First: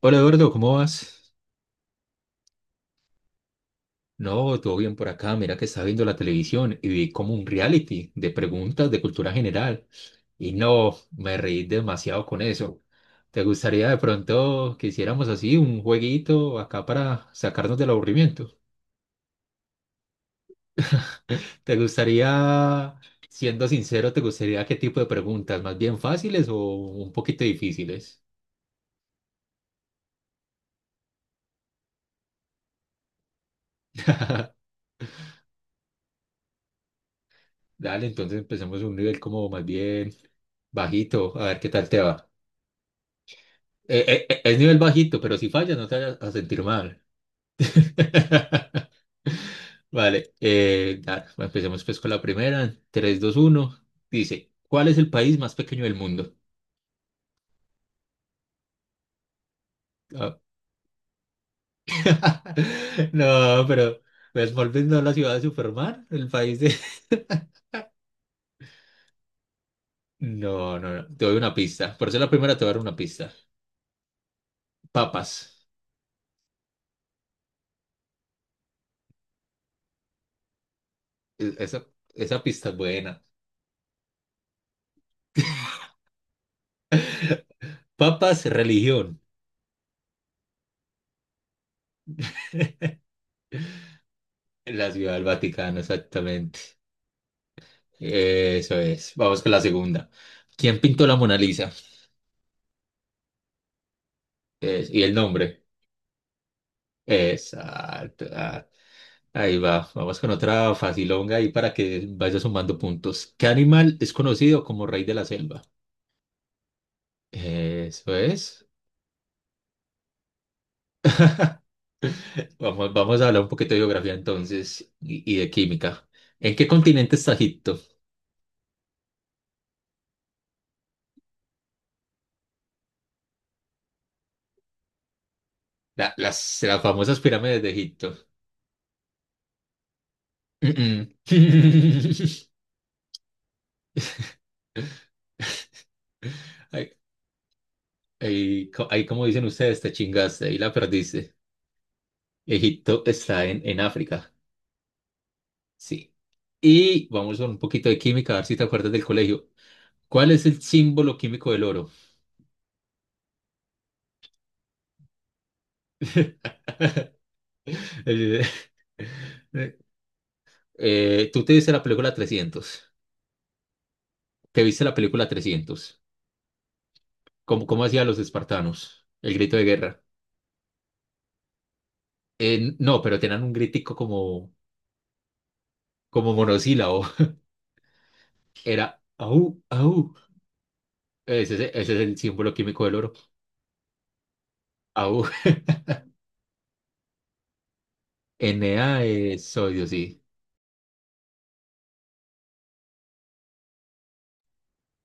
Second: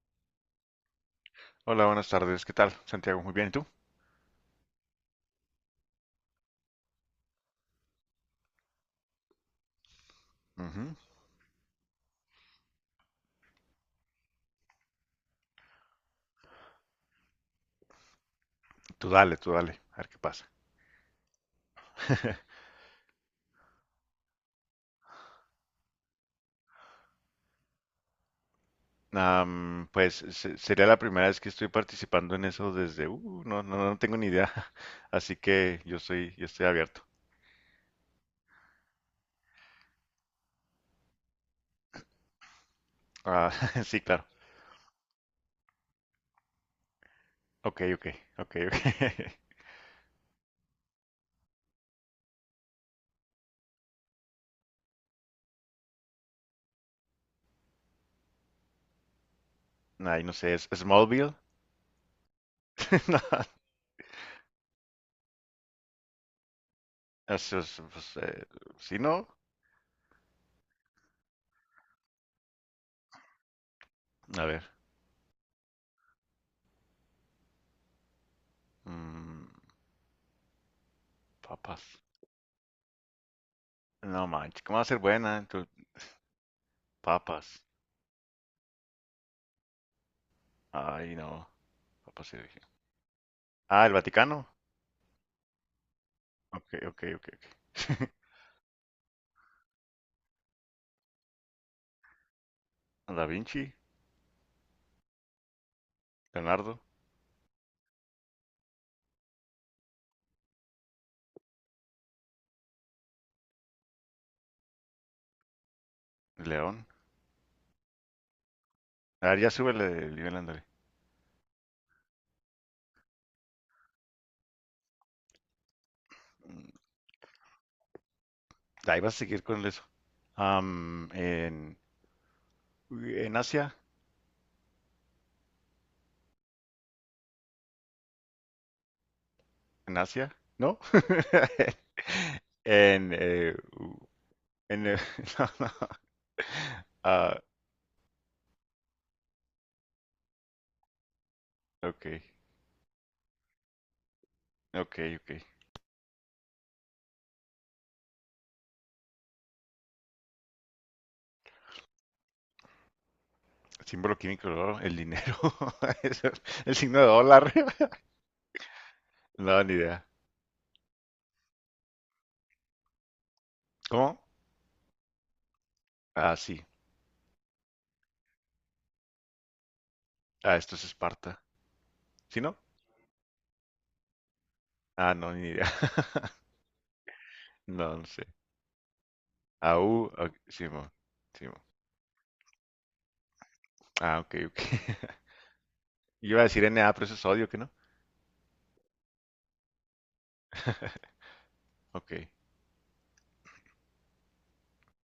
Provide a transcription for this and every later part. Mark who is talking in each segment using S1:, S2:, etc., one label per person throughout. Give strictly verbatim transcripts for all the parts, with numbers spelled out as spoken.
S1: Hola Eduardo, ¿cómo vas?
S2: Hola, buenas tardes. ¿Qué tal, Santiago? Muy bien, ¿y tú?
S1: No, todo bien por acá. Mira que estaba viendo la televisión y vi como un reality de preguntas de cultura general. Y
S2: Ujú.
S1: no, me reí demasiado con eso. ¿Te gustaría de pronto que hiciéramos así un jueguito acá para sacarnos del aburrimiento?
S2: Tú dale, tú dale, a ver qué pasa.
S1: ¿Te gustaría, siendo sincero, te gustaría qué tipo de preguntas? ¿Más bien fáciles o un poquito difíciles?
S2: Am, pues se- sería la primera vez que estoy participando en eso desde, uh, no, no, no tengo ni idea, así que yo estoy, yo estoy abierto.
S1: Dale, entonces empecemos un nivel como más bien bajito, a ver qué tal te va.
S2: Ah, sí,
S1: Eh, eh,
S2: claro.
S1: eh, es nivel bajito, pero si fallas no te vayas a sentir mal.
S2: Ok, ok, ok, ok.
S1: Vale, eh, da- empecemos pues con la primera. Tres, dos, uno. Dice, ¿cuál es el país más pequeño del mundo?
S2: Ay, no
S1: Ah.
S2: sé, ¿es Smallville? No,
S1: No, pero pues, Smallville no es la ciudad de Superman, el país de...
S2: eso es, pues, eh, ¿sí no?
S1: No, no, no, te doy una pista. Por eso la primera te voy a dar una pista.
S2: A ver,
S1: Papas.
S2: mm,
S1: E- Esa,
S2: papas.
S1: esa pista es buena.
S2: No manches, ¿cómo va a ser buena? Tú. Papas.
S1: Papas, religión.
S2: Ay, no, papas sí dije. Ah, el Vaticano.
S1: La ciudad del Vaticano, exactamente.
S2: Ok, ok, ok, ok.
S1: Eso es. Vamos con la segunda. ¿Quién pintó la Mona Lisa?
S2: Da Vinci,
S1: Es- y el nombre.
S2: Leonardo,
S1: Exacto. Ah, ahí va. Vamos con otra facilonga ahí para que vaya sumando puntos. ¿Qué animal es conocido como rey de la selva?
S2: león.
S1: Eso es.
S2: A ver, ya súbele el nivel, ándale.
S1: Vamos, vamos a hablar un poquito de geografía entonces y, y de química. ¿En qué
S2: Mm,
S1: continente está Egipto?
S2: Ahí vas a seguir con eso. Am, en, en Asia,
S1: La- las, las famosas pirámides de Egipto.
S2: en Asia, ¿no?
S1: Mm, mm.
S2: En, eh, u- en, eh, no, no.
S1: Ahí,
S2: Ah,
S1: ahí co- Ahí, como dicen ustedes, te chingaste, ahí la perdiste.
S2: ok,
S1: Egipto está en, en África,
S2: ok, ok.
S1: sí. Y vamos con un poquito de química, a ver si te acuerdas del colegio. ¿Cuál es el símbolo químico del oro?
S2: Símbolo químico del oro, el dinero. Eso, el signo de dólar. No, ni
S1: Eh,
S2: idea.
S1: eh, ¿Tú te viste la película trescientos?
S2: ¿Cómo?
S1: ¿Te viste la película trescientos?
S2: Ah, sí.
S1: ¿Cómo, cómo hacían los espartanos? El grito de guerra.
S2: Ah, esto es Esparta. ¿Sí no?
S1: Eh, no, pero tenían un gritico como,
S2: Ah, no, ni idea.
S1: como monosílabo.
S2: No, no sé.
S1: Era au,
S2: A U,
S1: au.
S2: ok, Simón,
S1: Ese, es-
S2: Simón.
S1: ese es el símbolo químico del oro.
S2: Ah, ok, ok.
S1: Au.
S2: Yo iba a decir N A, pero eso es odio, ¿que no?
S1: Na es sodio, sí.
S2: Ok,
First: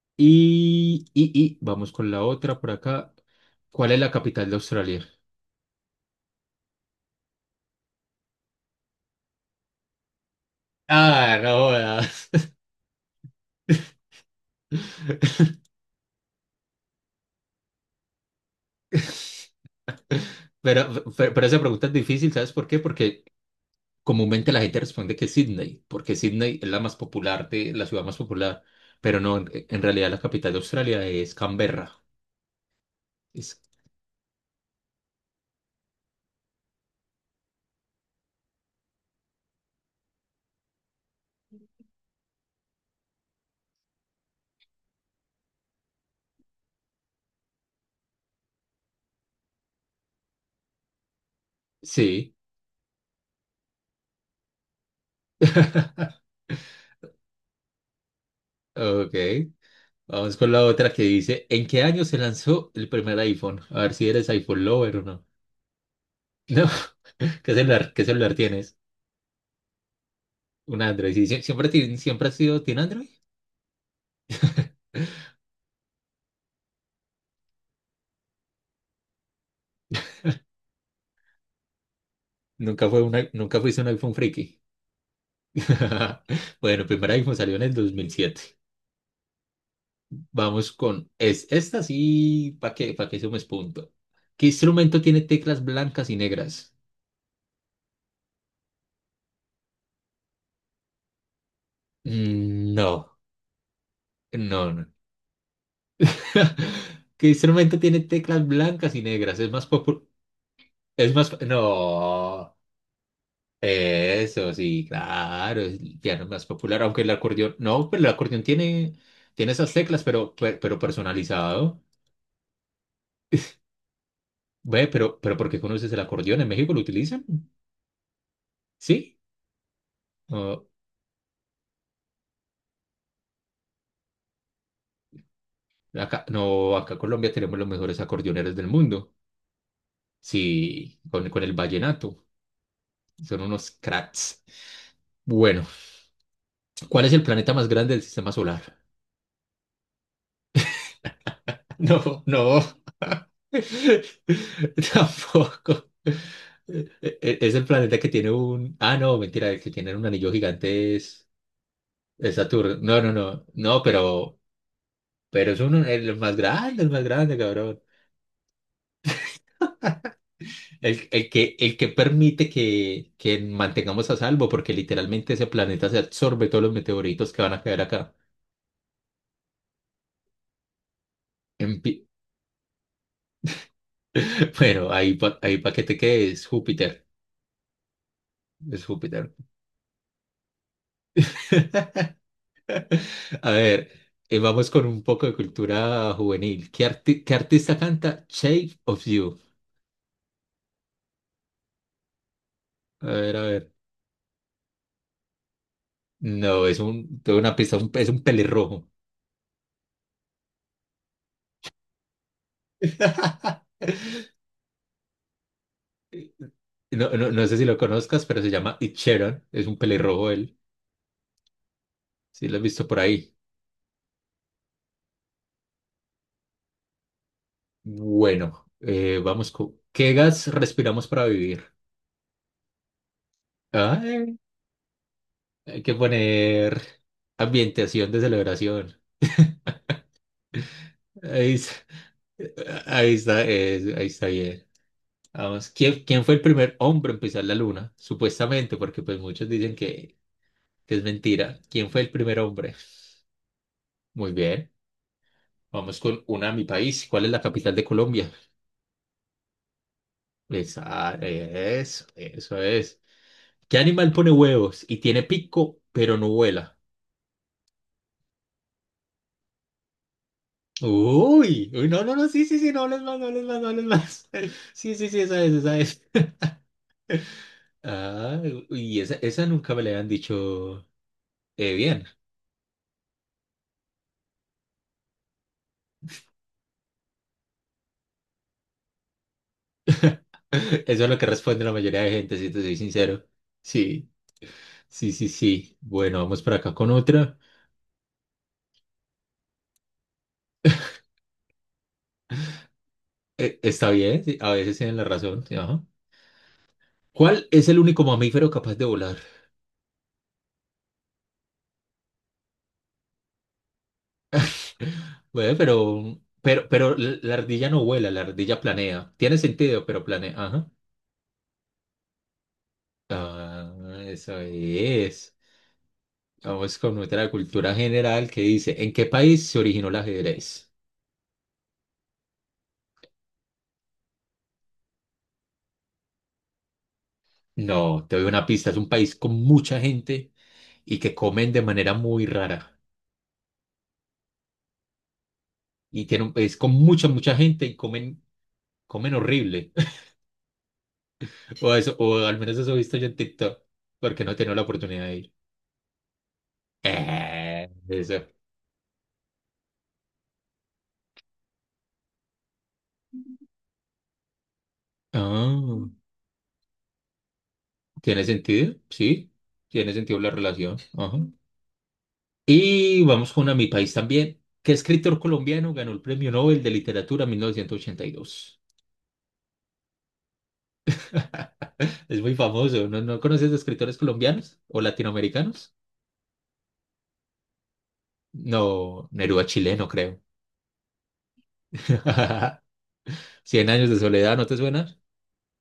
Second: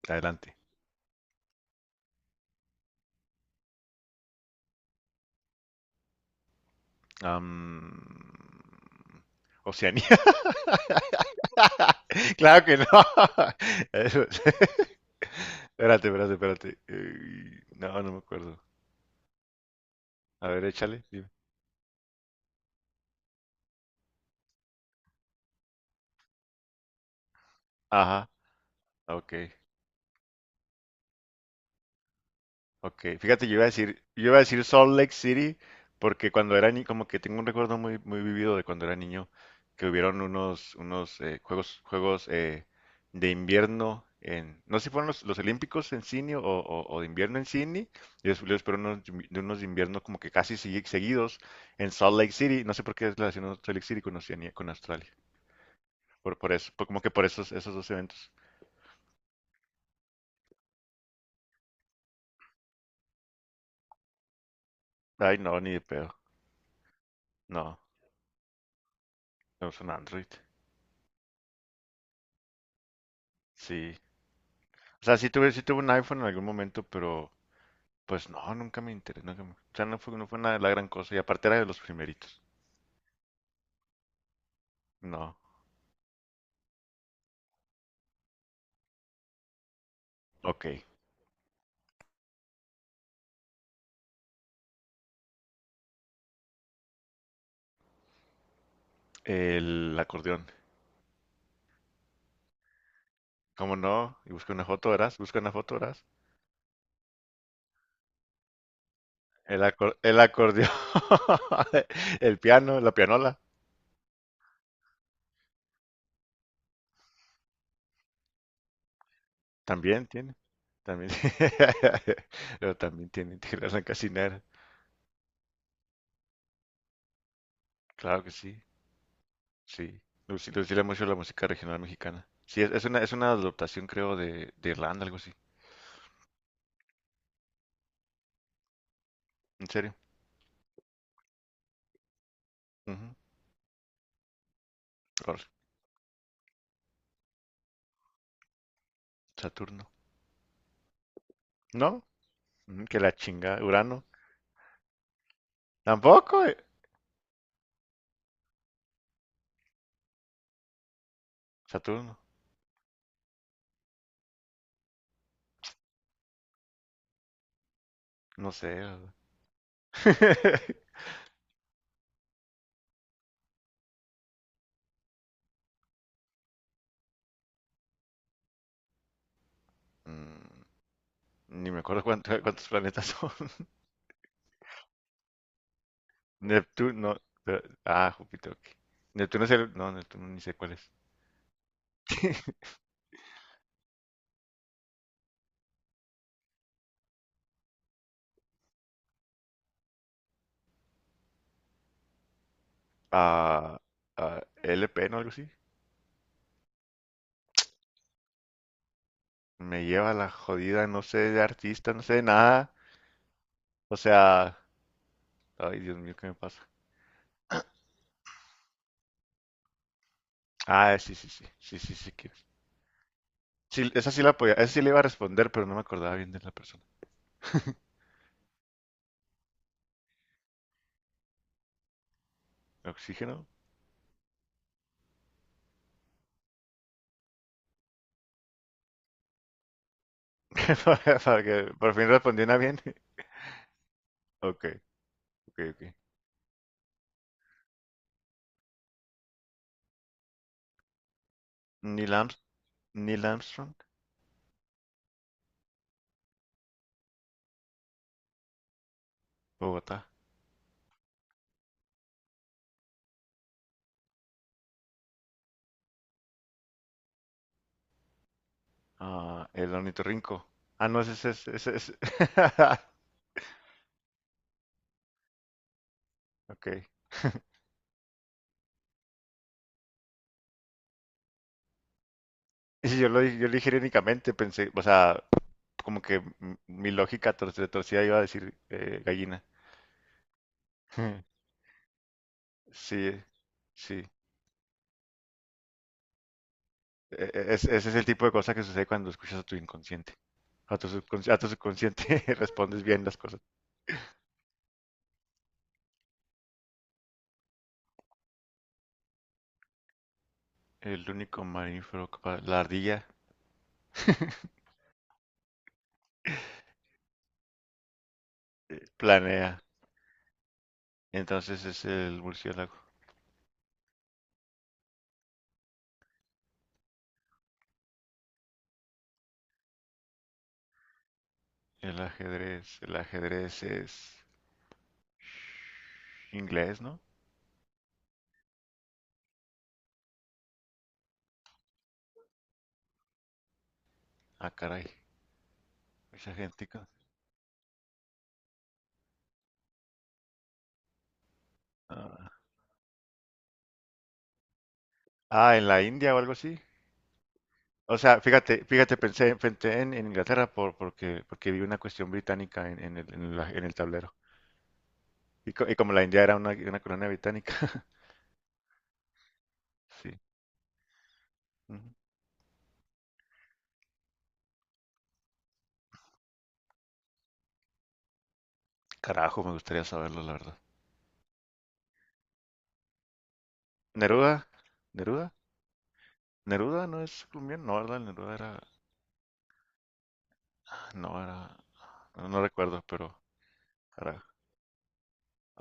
S2: adelante.
S1: Y, y, y vamos con la otra por acá. ¿Cuál es la capital de Australia?
S2: Am, Oceanía.
S1: Ah, no jodas.
S2: Claro que no. Eso es. Espérate, espérate, espérate. Eh, No, no me acuerdo. A ver,
S1: Pero,
S2: échale, dime.
S1: pero, pero esa pregunta es difícil, ¿sabes por qué? Porque comúnmente la gente responde que Sydney, porque Sydney es la más popular de la ciudad más
S2: Ajá,
S1: popular, pero
S2: ok.
S1: no, en, en realidad la capital de Australia es Canberra.
S2: Ok, fíjate, yo
S1: Es-
S2: iba a decir, yo iba a decir Salt Lake City porque cuando era niño, como que tengo un recuerdo muy, muy vivido de cuando era niño, que hubieron unos, unos eh, juegos, juegos eh, de invierno en, no sé si fueron los, los Olímpicos en Sydney o, o- o de invierno en Sydney, y después, después fueron unos de invi- de unos de invierno como que casi segui- seguidos en Salt Lake
S1: sí.
S2: City. No sé por qué relaciono Salt Lake City con Oceanía, con Australia, por, por eso, por- como que por esos, esos dos eventos.
S1: Ok. Vamos con la otra que dice, ¿en qué año se lanzó el primer iPhone? A ver si eres iPhone lover o no.
S2: Ay, no, ni de pedo.
S1: No, ¿qué
S2: No,
S1: celular, qué celular tienes?
S2: es un Android.
S1: Un Android, sí, sie- siempre, ti- siempre has sido, ¿tiene Android?
S2: Sí. O sea, sí tuve, sí tuve un iPhone en algún momento, pero pues no, nunca me interesó, nunca me, o sea, no fue, no fue nada de la gran cosa. Y aparte era de los primeritos.
S1: Nunca fue una, nunca fuiste un iPhone friki.
S2: No.
S1: Bueno, primer iPhone salió en el dos mil siete.
S2: Ok.
S1: Vamos con, es, esta sí, ¿para qué, para qué sumes punto? ¿Qué instrumento tiene teclas blancas y negras?
S2: El acordeón.
S1: Mm, no,
S2: ¿Cómo no? Y busca una
S1: no, no.
S2: foto, verás. Busca una foto, verás.
S1: ¿Qué instrumento tiene teclas blancas y negras? Es
S2: El,
S1: más
S2: acor-
S1: popu-
S2: el acordeón.
S1: es más,
S2: El
S1: No.
S2: piano, la pianola.
S1: Eso, sí, claro, es el piano más popular, aunque el acordeón, no, pero el acordeón tiene, tiene esas teclas,
S2: También
S1: pero,
S2: tiene.
S1: per- pero,
S2: También.
S1: personalizado.
S2: Pero también tiene, tiene la cancinera.
S1: Ve, pero, pero ¿por qué conoces el acordeón? ¿En México lo utilizan?
S2: Claro que sí.
S1: Sí.
S2: Sí. Le gusta- le
S1: Oh,
S2: gusta mucho la música regional mexicana. Sí, es, es una, es una adaptación, creo, de, de Irlanda, algo así.
S1: acá, no, acá en Colombia tenemos los mejores acordeoneros del mundo.
S2: ¿En serio?
S1: Sí, con, con el vallenato.
S2: Ujú.
S1: Son unos cracks.
S2: Rol,
S1: Bueno, ¿cuál es el planeta más grande del sistema solar?
S2: Saturno. ¿No?
S1: No, no.
S2: Mm, que la chinga. Urano.
S1: Tampoco.
S2: Tampoco. Eh,
S1: E- e- Es el planeta que tiene un... Ah, no, mentira, el que tiene un anillo gigante es,
S2: Saturno.
S1: es Saturno. No, no, no, no, pero, pero es uno, el más grande, el más grande, cabrón.
S2: No sé.
S1: El, el que, el que permite que, que mantengamos a salvo, porque literalmente ese planeta se absorbe todos los meteoritos que van a caer acá.
S2: Mm, ni
S1: En
S2: me acuerdo
S1: pi-
S2: cuánto- cuántos planetas son.
S1: Bueno, ahí, pa- ahí para que te quedes, Júpiter.
S2: Neptuno, pero. Ah, Júpiter. Ok.
S1: Es Júpiter.
S2: Neptuno es el. No, Neptuno ni sé cuál es.
S1: A ver, eh, vamos con un poco de cultura juvenil. ¿Qué, arti- qué artista canta Shape of You? A ver, a ver.
S2: Ah, ah, L P, ¿no? Algo así.
S1: No, es un, tengo una pista, un- es un pelirrojo.
S2: Me lleva la jodida, no sé de artista, no sé de nada. O sea. Ay, Dios mío, ¿qué me pasa?
S1: No, no, no sé si lo conozcas, pero se llama Ed Sheeran. Es un pelirrojo él.
S2: Ah, sí, sí, sí. Sí, sí, sí, que.
S1: Sí, lo has visto por ahí.
S2: Sí, esa sí la podía. Esa sí le iba a responder, pero no me acordaba bien de la persona.
S1: Bueno, eh, vamos con... ¿Qué gas respiramos para vivir?
S2: ¿Oxígeno?
S1: Ay, hay que poner ambientación de celebración.
S2: para
S1: Ahí,
S2: que
S1: es-
S2: por fin respondiera bien.
S1: Ahí está, es- ahí está bien.
S2: Ok, ok,
S1: Vamos,
S2: ok.
S1: ¿quién, quién fue el primer hombre en pisar la luna? Supuestamente, porque pues muchos dicen que, que es mentira. ¿Quién fue el
S2: Neil
S1: primer
S2: Arms-
S1: hombre?
S2: Neil Armstrong.
S1: Muy bien, vamos con una a mi país. ¿Cuál es la capital de Colombia?
S2: Bogotá.
S1: Esa, eso, eso es. ¿Qué animal pone huevos y tiene pico, pero no vuela?
S2: Ah, el ornitorrinco. Ah, no, ese es. Ese,
S1: Uy,
S2: ese,
S1: uy,
S2: ese.
S1: no, no, no, sí, sí, sí, no hables más, no hables más, no hables más. Sí, sí, sí, esa es, esa es.
S2: Ok.
S1: Ah, y esa, esa nunca me la habían dicho eh, bien.
S2: Y si yo lo, di- yo lo dije irónicamente, pensé, o sea, como que m- mi lógica tor- de torcida iba a decir eh, gallina.
S1: Eso es lo que responde la mayoría de gente, si te soy
S2: Sí,
S1: sincero.
S2: sí.
S1: Sí, sí, sí, sí. Bueno, vamos por acá con
S2: E-
S1: otra.
S2: e- es- ese es el tipo de cosa que sucede cuando escuchas a tu inconsciente. A tu subconsciente, a tu subconsciente respondes bien las cosas.
S1: Eh, está bien, sí, a veces tienen la razón. Sí, ajá. ¿Cuál es el único mamífero capaz de volar?
S2: El único mamífero capaz. La ardilla
S1: Bueno, pero, pero, pero la la ardilla no vuela, la ardilla planea. Tiene
S2: planea.
S1: sentido, pero planea. Ajá.
S2: Entonces es el murciélago.
S1: Ah, eso es. Vamos con otra cultura general que dice, ¿en qué país se originó el ajedrez?
S2: El ajedrez. El ajedrez es inglés, ¿no?
S1: No, te doy una pista. Es un país con mucha gente y que comen de manera muy rara.
S2: Ah, caray.
S1: Y tiene un
S2: Esa
S1: país
S2: gente,
S1: con
S2: que.
S1: mucha, mucha gente y comen, comen horrible. O eso, o
S2: Ah.
S1: al menos eso he visto yo en TikTok, porque no he tenido la oportunidad de ir.
S2: Ah, en la India o algo así.
S1: Eh,
S2: O sea,
S1: eso.
S2: fíjate, fíjate, pensé, en pensé en, en Inglaterra por, porque, porque vi una cuestión británica en, en el, en la- en el tablero. Y, co- y
S1: Ah,
S2: como la India era una, una colonia británica.
S1: ¿tiene sentido? Sí, tiene
S2: Sí.
S1: sentido la relación. Ajá.
S2: Ujú.
S1: Y vamos con a Mi País también. ¿Qué escritor colombiano ganó el Premio Nobel de Literatura en mil novecientos ochenta y dos?
S2: Carajo, me gustaría saberlo, la verdad.
S1: Es muy famoso. ¿No, no conoces de escritores
S2: Neruda,
S1: colombianos o
S2: Neruda,
S1: latinoamericanos?
S2: Neruda no es colombiano, no, ¿verdad? Neruda era.
S1: No, Neruda chileno, creo.
S2: No era, no, no recuerdo, pero
S1: Cien años de
S2: era.
S1: soledad, ¿no te suena?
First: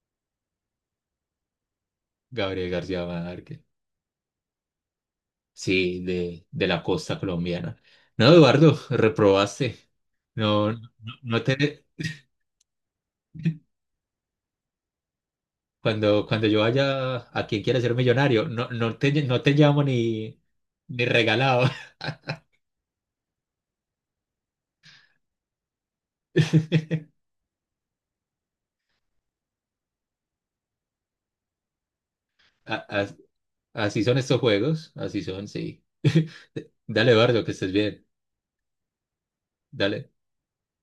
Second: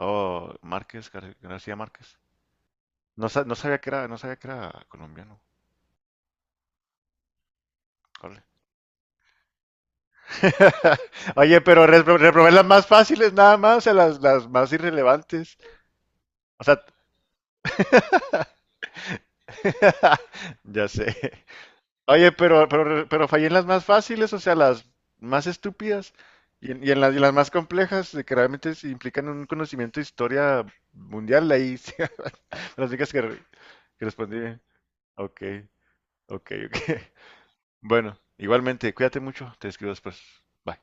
S2: Oh, Márquez, Gar- García Márquez.
S1: Gabriel García
S2: No, sa- no
S1: Márquez.
S2: sabía que era, no sabía que era colombiano.
S1: Sí, de, de la costa colombiana. No,
S2: Órale.
S1: Eduardo, reprobaste. No, no, no
S2: Oye,
S1: te...
S2: pero re- reprobé las más fáciles nada más, a las, las más irrelevantes.
S1: Cuando, cuando yo
S2: O sea,
S1: vaya a quien quiera ser millonario, no, no te, no te llamo ni,
S2: ya
S1: ni
S2: sé.
S1: regalado.
S2: Oye, pero, pero, pero fallé en las más fáciles, o sea, las más estúpidas y en, y en las, y las más complejas, de que realmente sí implican un conocimiento de historia mundial, ahí sí,
S1: A-
S2: las únicas
S1: as-
S2: que, re-
S1: Así
S2: que
S1: son estos
S2: respondí bien.
S1: juegos, así
S2: Ok.
S1: son, sí.
S2: Ok, ok.
S1: Dale, Eduardo, que estés bien.
S2: Bueno, igualmente, cuídate mucho, te escribo
S1: Dale.
S2: después. Bye.